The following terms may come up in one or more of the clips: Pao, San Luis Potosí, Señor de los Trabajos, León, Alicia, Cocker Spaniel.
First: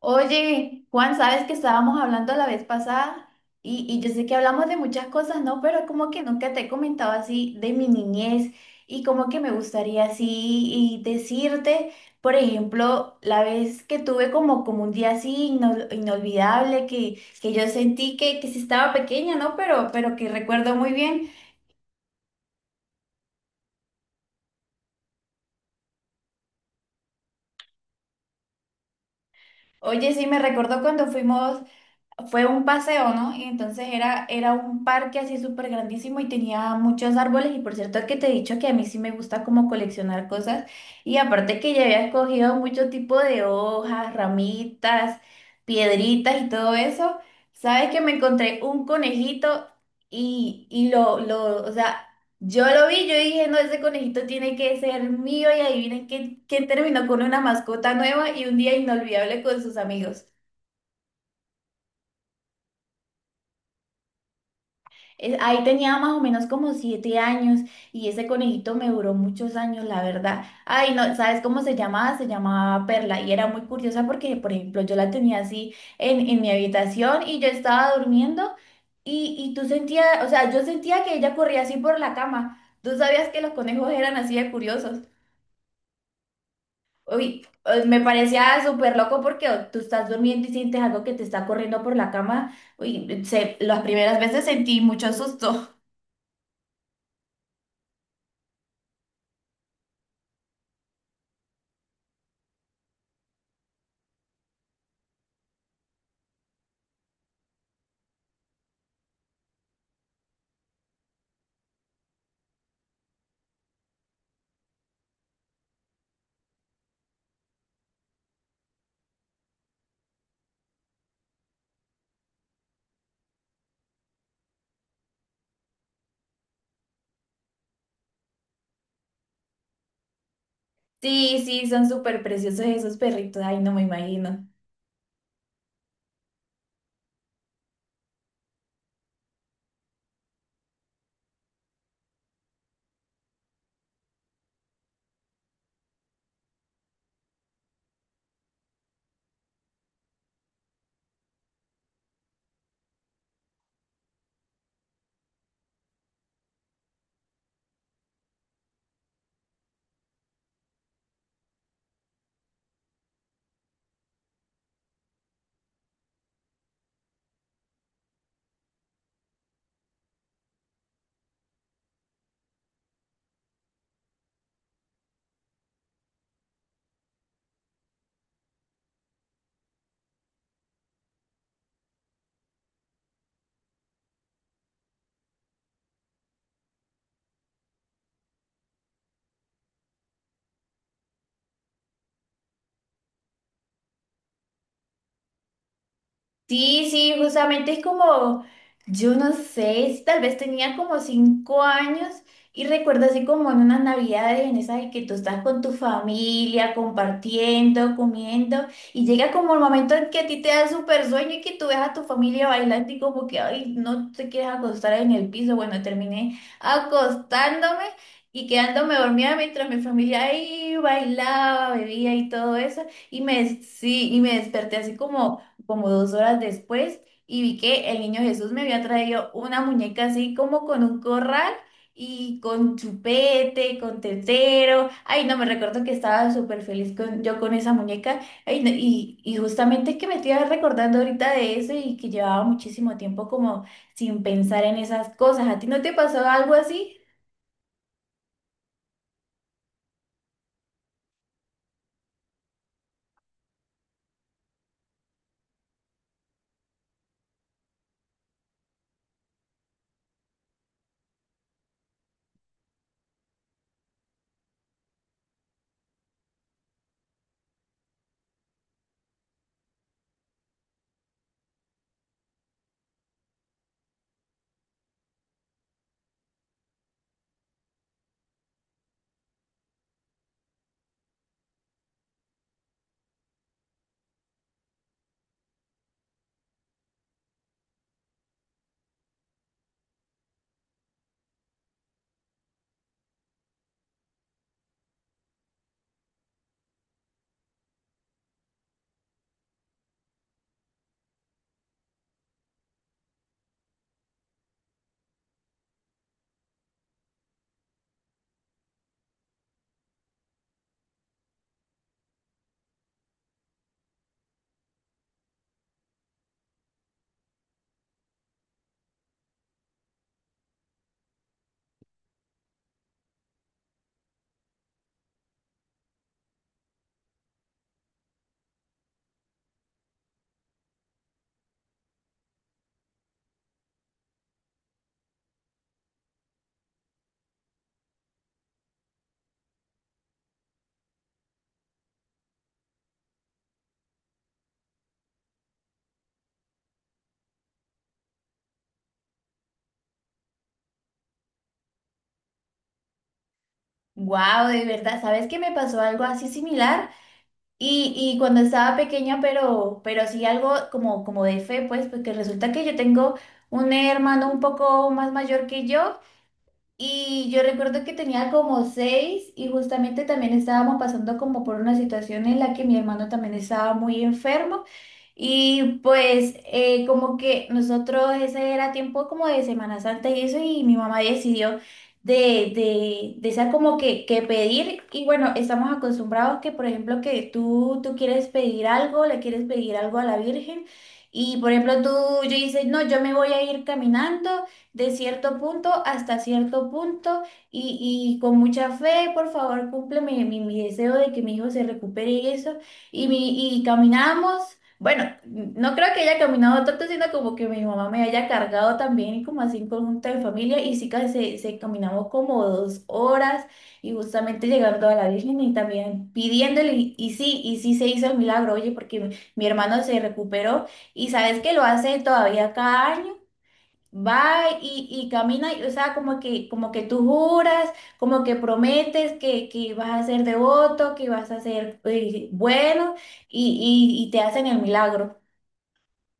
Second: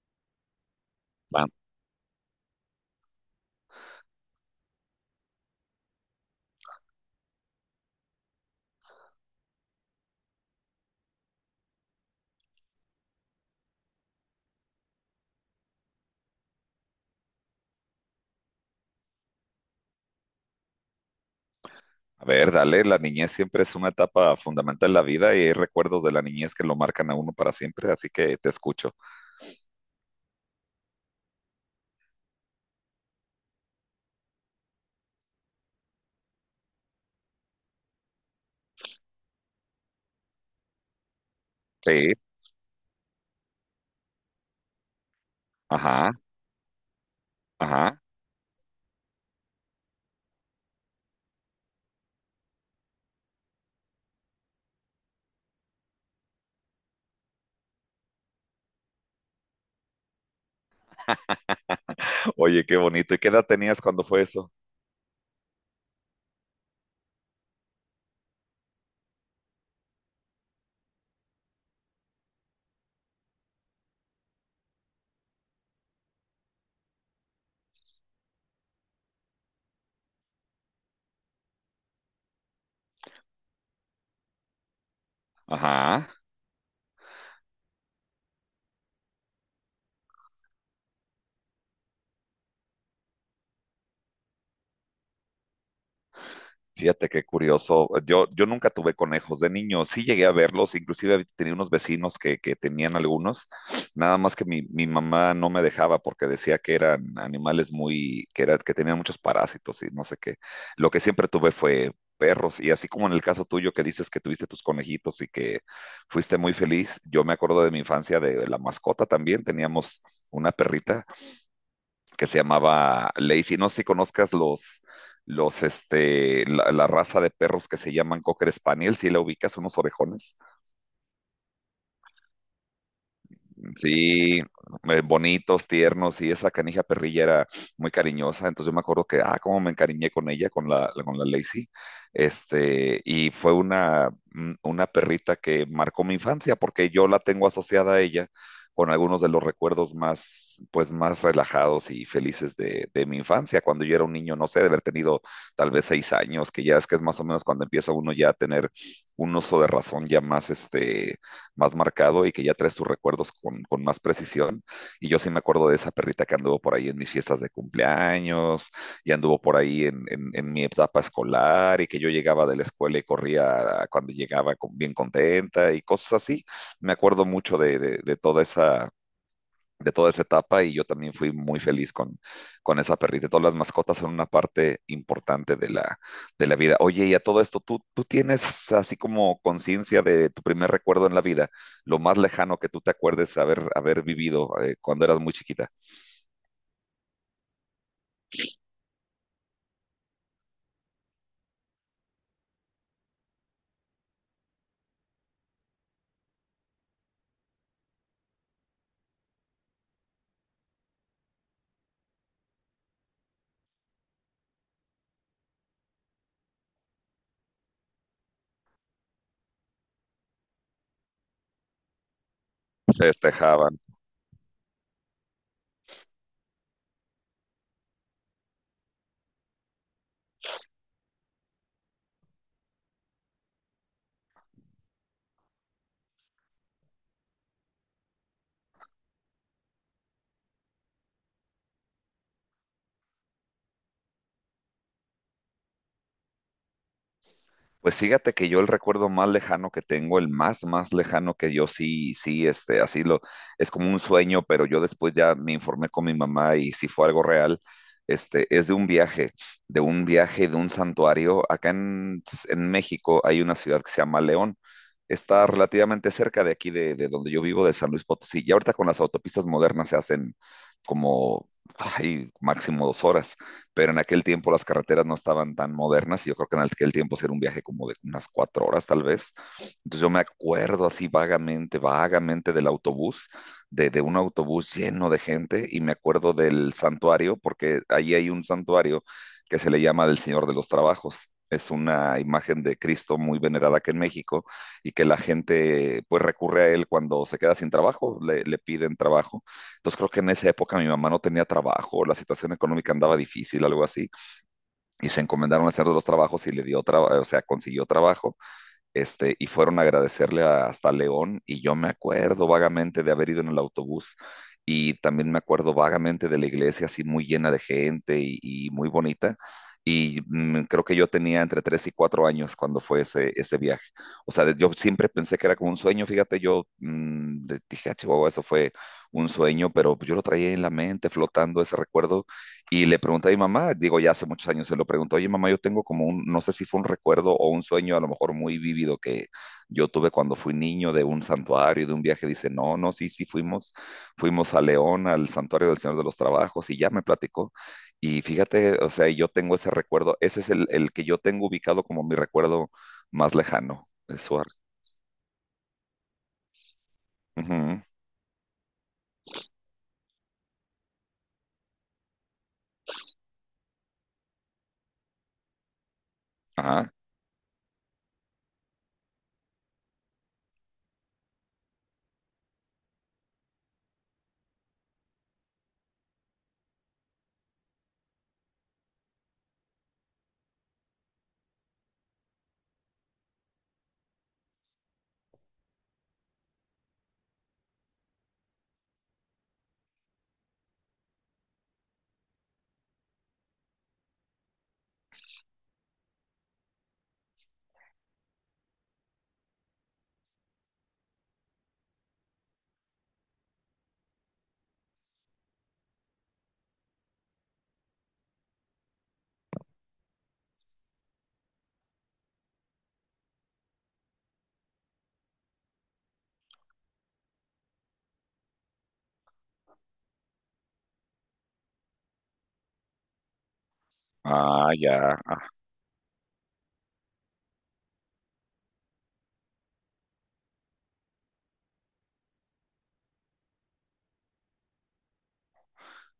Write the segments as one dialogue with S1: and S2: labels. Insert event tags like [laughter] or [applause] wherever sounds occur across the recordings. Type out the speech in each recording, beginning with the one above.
S1: Oye, Juan, sabes
S2: Va-
S1: que estábamos hablando la vez pasada y yo sé que hablamos de muchas cosas, ¿no? Pero como que nunca te he comentado así de mi niñez y como que me gustaría así y decirte, por ejemplo, la vez que tuve como un día así inolvidable que yo sentí que sí estaba pequeña, ¿no? Pero que recuerdo muy bien.
S2: A ver, dale, la niñez siempre es una etapa fundamental en la vida y hay recuerdos de la niñez que lo marcan a uno para siempre, así que te escucho.
S1: Oye, sí, me recordó cuando fuimos fue un paseo, ¿no? Y entonces era un parque así súper grandísimo y tenía muchos árboles. Y por cierto que te he dicho que a mí sí me gusta como coleccionar cosas. Y aparte que ya había
S2: Sí,
S1: escogido mucho tipo de hojas, ramitas,
S2: ajá,
S1: piedritas y todo eso. ¿Sabes que
S2: ajá.
S1: me encontré un conejito y o sea, yo lo vi, yo dije, no, ese conejito tiene que ser mío. Y adivinen quién terminó con una mascota nueva y un día inolvidable con sus amigos.
S2: Oye, qué bonito. ¿Y qué edad tenías cuando fue eso?
S1: Ahí tenía más o menos como 7 años y ese conejito me duró muchos años, la verdad. Ay, no, ¿sabes cómo se llamaba? Se llamaba Perla y era muy curiosa porque, por ejemplo, yo la tenía así en mi habitación y yo estaba durmiendo y tú sentías, o sea, yo sentía que ella corría así por la cama. ¿Tú sabías que los conejos eran así de curiosos?
S2: Ajá.
S1: Uy, me parecía súper loco porque oh, tú estás durmiendo y sientes algo que te está corriendo por la cama. Uy, las primeras veces sentí mucho susto.
S2: Fíjate qué curioso. Yo nunca tuve conejos de niño. Sí llegué a verlos, inclusive tenía unos vecinos que tenían algunos. Nada más que mi mamá no me dejaba porque decía que eran animales muy, que tenían muchos parásitos y no sé qué. Lo que siempre tuve fue perros. Y así como en el caso tuyo que dices que tuviste tus conejitos y que fuiste muy feliz, yo me acuerdo de mi infancia de la mascota también. Teníamos una perrita que se llamaba Lazy. No sé si conozcas la raza de perros que se llaman Cocker Spaniel, si la ubicas, unos orejones.
S1: Sí, sí, son súper preciosos esos perritos. Ay, no me
S2: Sí,
S1: imagino.
S2: bonitos, tiernos, y esa canija perrilla era muy cariñosa. Entonces yo me acuerdo que, ah, cómo me encariñé con ella, con la Lacey. Y fue una perrita que marcó mi infancia, porque yo la tengo asociada a ella con algunos de los recuerdos más, pues, más relajados y felices de mi infancia, cuando yo era un niño, no sé, de haber tenido tal vez 6 años, que ya es que es más o menos cuando empieza uno ya a tener un uso de razón ya más, más marcado y que ya traes tus recuerdos con más precisión. Y yo sí me acuerdo de esa perrita que anduvo por ahí en mis fiestas de cumpleaños y anduvo por ahí en mi etapa escolar y que yo llegaba de la escuela y corría cuando llegaba bien contenta y cosas así. Me acuerdo mucho de, de toda esa etapa y yo también fui muy feliz con esa perrita. Todas las mascotas son una parte importante de la vida. Oye, y a todo esto, ¿tú tienes así como conciencia de tu primer recuerdo en la vida, lo más lejano que tú te acuerdes haber, haber vivido cuando eras muy chiquita?
S1: Sí, sí, justamente es como, yo no sé, tal vez tenía como 5 años y recuerdo así como en unas navidades, en esas de que tú estás con tu familia, compartiendo, comiendo, y llega como el momento en que a ti te da súper sueño y que tú ves a tu familia bailando y como que, ay, no te quieres acostar en el piso. Bueno, terminé acostándome y quedándome dormida mientras mi familia ahí bailaba, bebía y todo eso,
S2: Festejaban.
S1: sí, y me desperté así como 2 horas después y vi que el niño Jesús me había traído una muñeca así como con un corral y con chupete, con tetero. Ay, no, me recuerdo que estaba súper feliz yo con esa muñeca. Ay, no, y justamente que me estoy recordando ahorita de eso y que llevaba muchísimo tiempo como sin pensar en esas cosas. ¿A ti no te pasó algo así?
S2: Pues fíjate que yo el recuerdo más lejano que tengo, el más, más lejano que yo sí, así lo, es como un sueño, pero yo después ya me informé con mi mamá y si fue algo real. Es de un viaje, de un santuario. Acá en México hay una ciudad que se llama León. Está relativamente cerca de aquí, de donde yo vivo, de San Luis Potosí. Y ahorita con las autopistas modernas se hacen como, ay, máximo 2 horas, pero en aquel tiempo las carreteras no estaban tan modernas y yo creo que en aquel tiempo sí era un viaje como de unas 4 horas tal vez. Entonces yo me acuerdo así vagamente del autobús, de un autobús lleno de gente, y me acuerdo del santuario, porque allí hay un santuario que se le llama del Señor de los Trabajos. Es una imagen de Cristo muy venerada aquí en México, y que la gente pues recurre a él cuando se queda sin trabajo, le piden trabajo. Entonces creo que en esa época mi mamá no tenía trabajo, la situación económica andaba difícil, algo así, y se encomendaron a hacer de los trabajos y le dio trabajo, o sea, consiguió trabajo. Y fueron a agradecerle hasta León, y yo me acuerdo vagamente de haber ido en el autobús, y también me acuerdo vagamente de la iglesia así muy llena de gente y muy bonita, y creo que yo tenía entre 3 y 4 años cuando fue ese viaje. O sea, yo siempre pensé que era como un sueño, fíjate. Yo dije, "Ah, Chihuahua, eso fue un sueño", pero yo lo traía en la mente flotando ese recuerdo, y le pregunté a mi mamá, digo, ya hace muchos años se lo pregunto, oye, mamá, yo tengo como un, no sé si fue un recuerdo o un sueño a lo mejor muy vívido que yo tuve cuando fui niño, de un santuario, de un viaje. Dice, no, no, sí, sí, fuimos a León, al santuario del Señor de los Trabajos, y ya me platicó. Y fíjate, o sea, yo tengo ese recuerdo, ese es el que yo tengo ubicado como mi recuerdo más lejano. Eso,
S1: Wow, de verdad, ¿sabes que me pasó algo así similar?
S2: ujú,
S1: Y cuando estaba pequeña, pero sí algo como de fe, pues, porque resulta que yo tengo un hermano un poco más mayor que yo
S2: ajá,
S1: y yo recuerdo que tenía como seis y justamente también estábamos pasando como por una situación en la que mi hermano también estaba muy enfermo. Y pues como que nosotros ese era tiempo como de Semana Santa y eso y mi mamá decidió de esa como que pedir y bueno, estamos acostumbrados que por ejemplo que tú quieres pedir algo, le quieres pedir algo a la Virgen y por ejemplo yo dices, no, yo me voy a ir caminando de cierto punto hasta cierto punto y con mucha fe, por favor, cumple mi deseo de que mi hijo se recupere y eso y caminamos. Bueno, no creo que haya caminado tanto, sino como que mi mamá me haya cargado también y como así en conjunto de familia y sí que se caminamos como 2 horas y justamente llegando a la Virgen y también pidiéndole y sí, y sí se hizo el milagro, oye, porque mi hermano se recuperó y sabes que lo hace todavía cada año. Va
S2: ah,
S1: y,
S2: ya.
S1: y camina, y, o sea, como que tú juras, como que prometes que vas a ser devoto, que vas a ser bueno y te hacen el milagro.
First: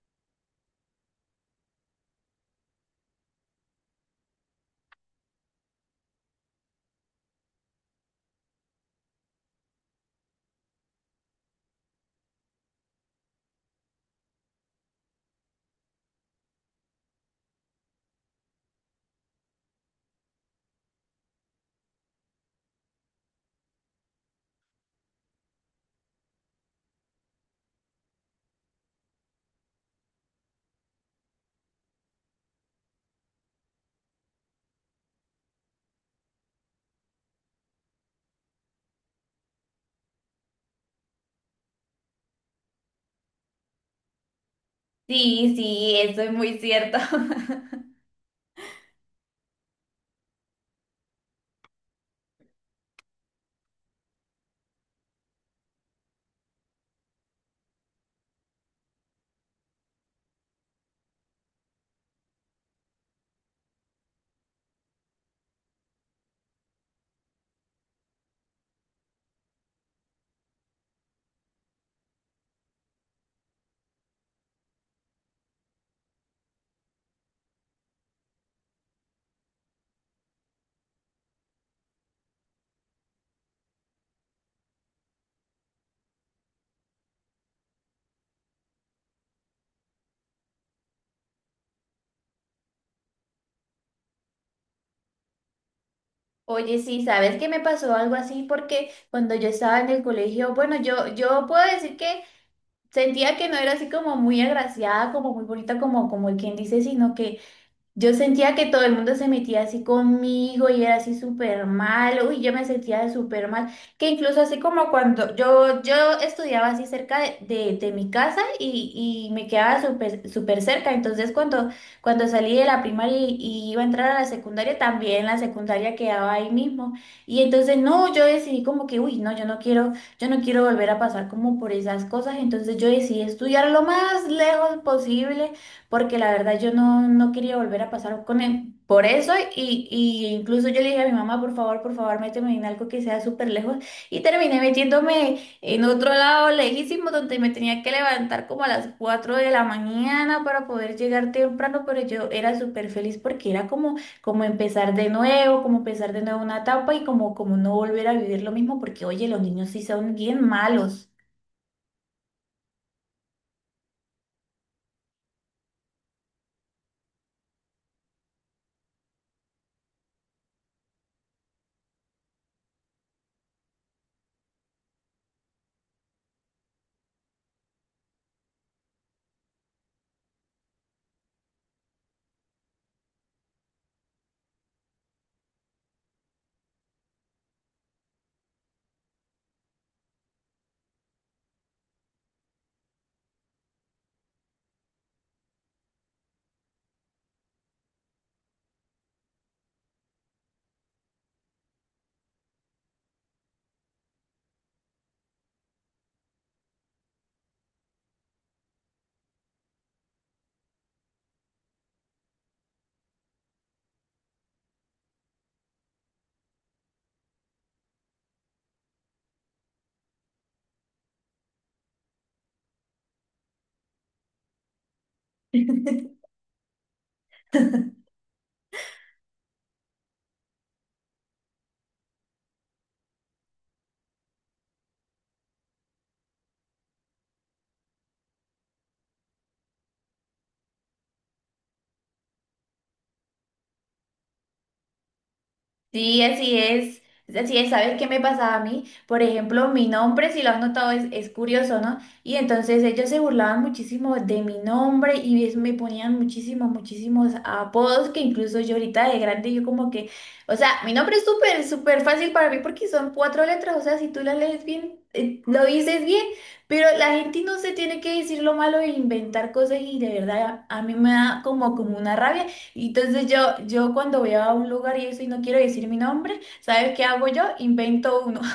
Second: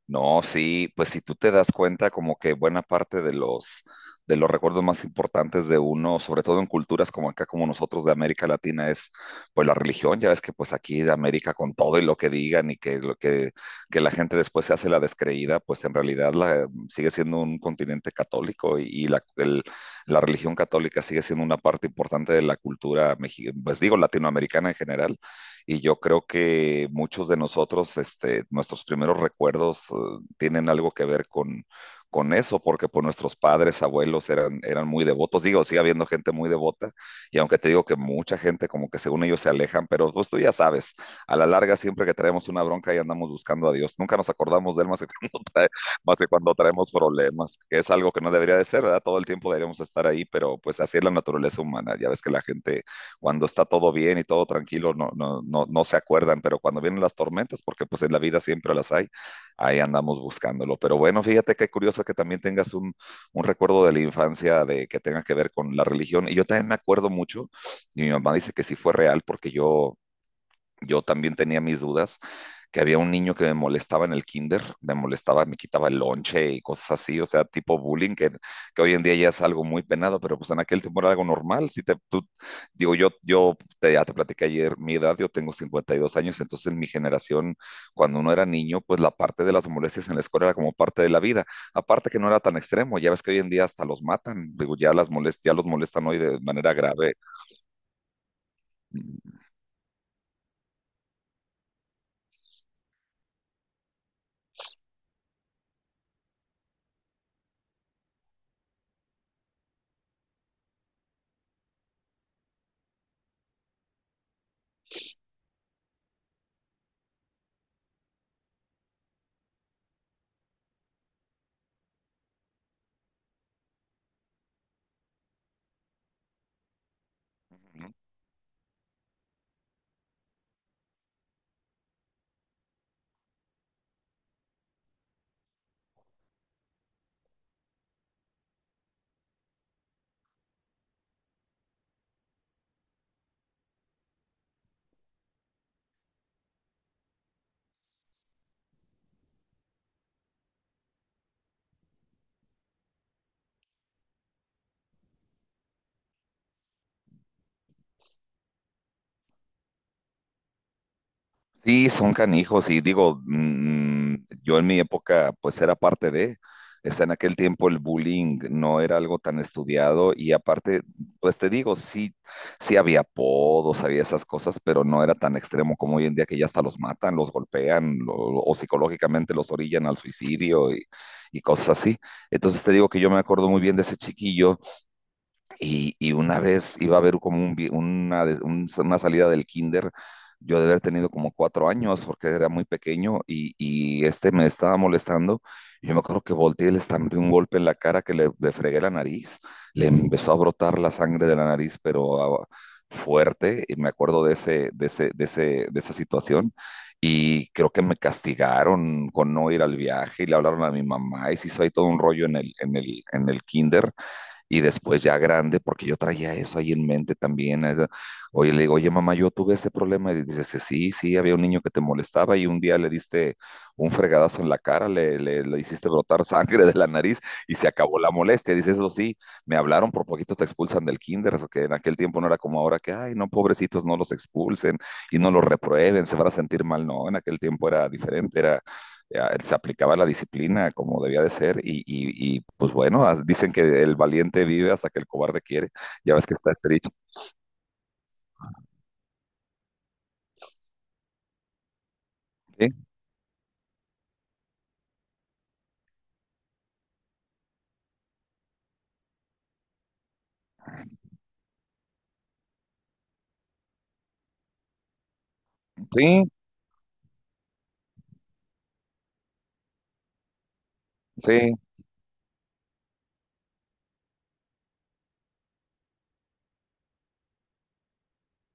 S2: No, sí, pues si tú te das cuenta como que buena parte de los recuerdos más importantes de uno, sobre todo en culturas como acá como nosotros de América Latina, es pues la religión. Ya ves que pues aquí de América, con todo y lo que digan y que lo que la gente después se hace la descreída, pues en realidad sigue siendo un continente católico, y la religión católica sigue siendo una parte importante de la cultura pues digo latinoamericana en general. Y yo creo que muchos de nosotros, nuestros primeros recuerdos tienen algo que ver con eso, porque pues nuestros padres, abuelos eran muy devotos. Digo, sigue habiendo gente muy devota, y aunque te digo que mucha gente como que según ellos se alejan, pero pues tú ya sabes, a la larga siempre que traemos una bronca y andamos buscando a Dios, nunca nos acordamos de él más que [laughs]
S1: Sí, sí,
S2: más
S1: eso
S2: que
S1: es
S2: cuando
S1: muy
S2: traemos
S1: cierto.
S2: problemas,
S1: [laughs]
S2: que es algo que no debería de ser, ¿verdad? Todo el tiempo deberíamos estar ahí, pero pues así es la naturaleza humana. Ya ves que la gente, cuando está todo bien y todo tranquilo, no se acuerdan, pero cuando vienen las tormentas, porque pues en la vida siempre las hay, ahí andamos buscándolo. Pero bueno, fíjate qué curioso que también tengas un, recuerdo de la infancia de que tenga que ver con la religión. Y yo también me acuerdo mucho, y mi mamá dice que sí fue real, porque yo también tenía mis dudas, que había un niño que me molestaba en el kinder, me quitaba el lonche y cosas así, o sea, tipo bullying, que hoy en día ya es algo muy penado, pero pues en aquel tiempo era algo normal. Si te, tú, digo, ya te platiqué ayer mi edad, yo tengo 52 años. Entonces, en mi generación, cuando uno era niño, pues la parte de las molestias en la escuela era como parte de la vida, aparte que no era tan extremo. Ya ves que hoy en día hasta los matan, digo, ya los molestan hoy de manera
S1: Oye, sí,
S2: grave.
S1: ¿sabes qué me pasó algo así? Porque cuando yo estaba en el colegio, bueno, yo puedo decir que sentía que no era así como muy agraciada, como muy bonita, como el quien dice, sino que yo sentía que todo el mundo se metía así conmigo y era así súper mal, uy, yo me sentía súper mal, que incluso así como cuando yo estudiaba así cerca de mi casa y me quedaba súper súper cerca, entonces cuando salí de la primaria y iba a entrar a la secundaria, también la secundaria quedaba ahí mismo, y entonces no, yo decidí como que, uy, no, yo no quiero volver a pasar como por esas cosas, entonces yo decidí estudiar lo más lejos posible porque la verdad yo no quería volver a pasar con él. Por eso, y incluso yo le dije a mi mamá, por favor, méteme en algo que sea súper lejos. Y terminé metiéndome en otro lado lejísimo, donde me tenía que levantar como a las 4 de la mañana para poder llegar temprano, pero yo era súper feliz porque era como empezar de nuevo, como empezar de nuevo una etapa y como no volver a vivir lo mismo, porque oye, los niños sí son bien malos.
S2: Sí, son canijos, y digo, yo en mi época pues era parte de, o sea, en aquel tiempo el bullying no era algo tan estudiado, y aparte, pues te digo, sí, sí había apodos, había esas cosas, pero no era tan extremo como hoy en día que ya hasta los matan, los golpean, o psicológicamente los orillan al suicidio, y cosas así. Entonces te digo que yo me acuerdo muy bien de ese chiquillo, y una vez iba a haber como un vi- una, de- un- una salida del kinder, yo de haber tenido como 4 años porque era muy pequeño, y, y me estaba molestando. Y yo me acuerdo que volteé y le estampé un golpe en la cara que le fregué la nariz, le empezó a brotar la sangre de la nariz, pero ah, fuerte. Y me acuerdo de ese, de esa situación. Y creo que me castigaron con no ir al viaje, y le hablaron a mi mamá y se hizo ahí todo un rollo en el, kinder, y después ya grande, porque yo traía eso ahí en mente también. Oye, le digo, oye, mamá, yo tuve ese problema. Y dices, sí, sí, había un niño que te molestaba y un día le diste un fregadazo en la cara, le hiciste brotar [laughs] sangre de la nariz, y se acabó la molestia. Dices, eso sí, me hablaron, por poquito te expulsan del kinder, porque en aquel tiempo no era como ahora que, ay, no, pobrecitos, no los expulsen y no los reprueben, se van a sentir mal. No, en aquel tiempo era diferente. Era ya, se aplicaba la disciplina como debía de ser, y, pues bueno, dicen que el valiente vive hasta que el cobarde quiere. Ya
S1: Sí,
S2: ves que está
S1: así
S2: ese dicho.
S1: es. Así es, ¿sabes qué me pasaba a mí? Por ejemplo, mi nombre, si lo has notado, es curioso, ¿no? Y
S2: Sí,
S1: entonces ellos se burlaban muchísimo de mi nombre y me ponían muchísimos, muchísimos apodos que incluso yo ahorita de grande, yo como que, o sea, mi nombre es súper, súper fácil para mí porque son cuatro letras, o sea, si tú las lees bien, lo dices bien,
S2: sí,
S1: pero la gente no se tiene que decir lo malo e inventar cosas y de verdad a mí me da
S2: sí.
S1: como una rabia. Y entonces yo cuando voy a un lugar y eso y no quiero decir mi nombre, ¿sabes qué hago yo? Invento uno. [laughs]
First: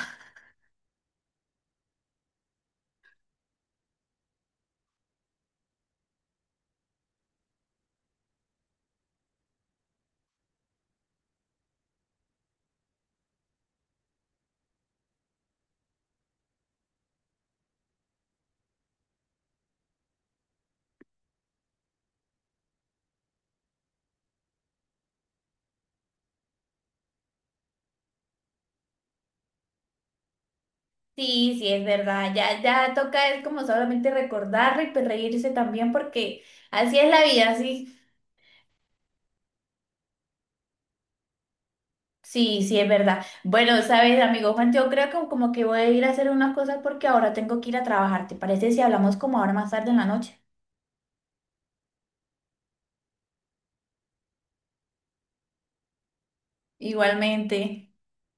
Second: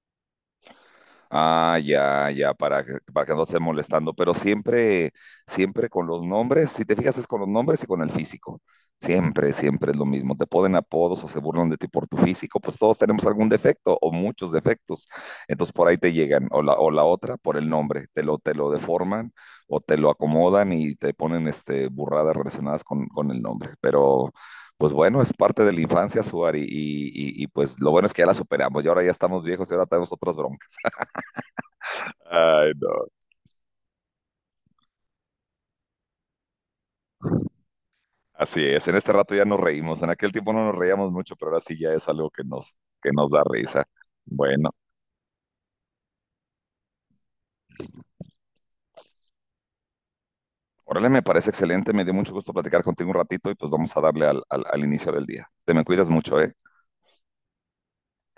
S2: Ah, ya, ya, para que no esté molestando, pero siempre, siempre con los nombres. Si te fijas, es con los nombres y con el físico. Siempre, siempre es lo mismo. Te ponen apodos o se burlan de ti por tu físico, pues todos tenemos algún defecto o muchos defectos. Entonces por ahí te llegan, o la otra por el nombre, te lo deforman o te lo acomodan y te ponen este, burradas relacionadas con el nombre. Pero pues bueno, es parte de la infancia, Suar, y pues lo bueno es que ya la superamos, y ahora ya estamos viejos y ahora tenemos otras bromas.
S1: Sí, sí, es verdad. Ya,
S2: Ay,
S1: ya
S2: no.
S1: toca es como solamente recordarlo y pues reírse también porque así es la vida, sí.
S2: Así es, en este rato ya nos reímos. En aquel tiempo no nos reíamos mucho, pero ahora sí ya es algo
S1: Sí, sí, es
S2: que
S1: verdad.
S2: nos da
S1: Bueno,
S2: risa.
S1: sabes, amigo
S2: Bueno,
S1: Juan, yo creo que como que voy a ir a hacer unas cosas porque ahora tengo que ir a trabajar. ¿Te parece si hablamos como ahora más tarde en la noche?
S2: órale, me parece excelente. Me dio mucho gusto platicar contigo un ratito, y pues vamos a darle al, al, al inicio del día. Te me cuidas mucho, ¿eh?
S1: Igualmente.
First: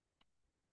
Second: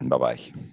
S2: Bye bye.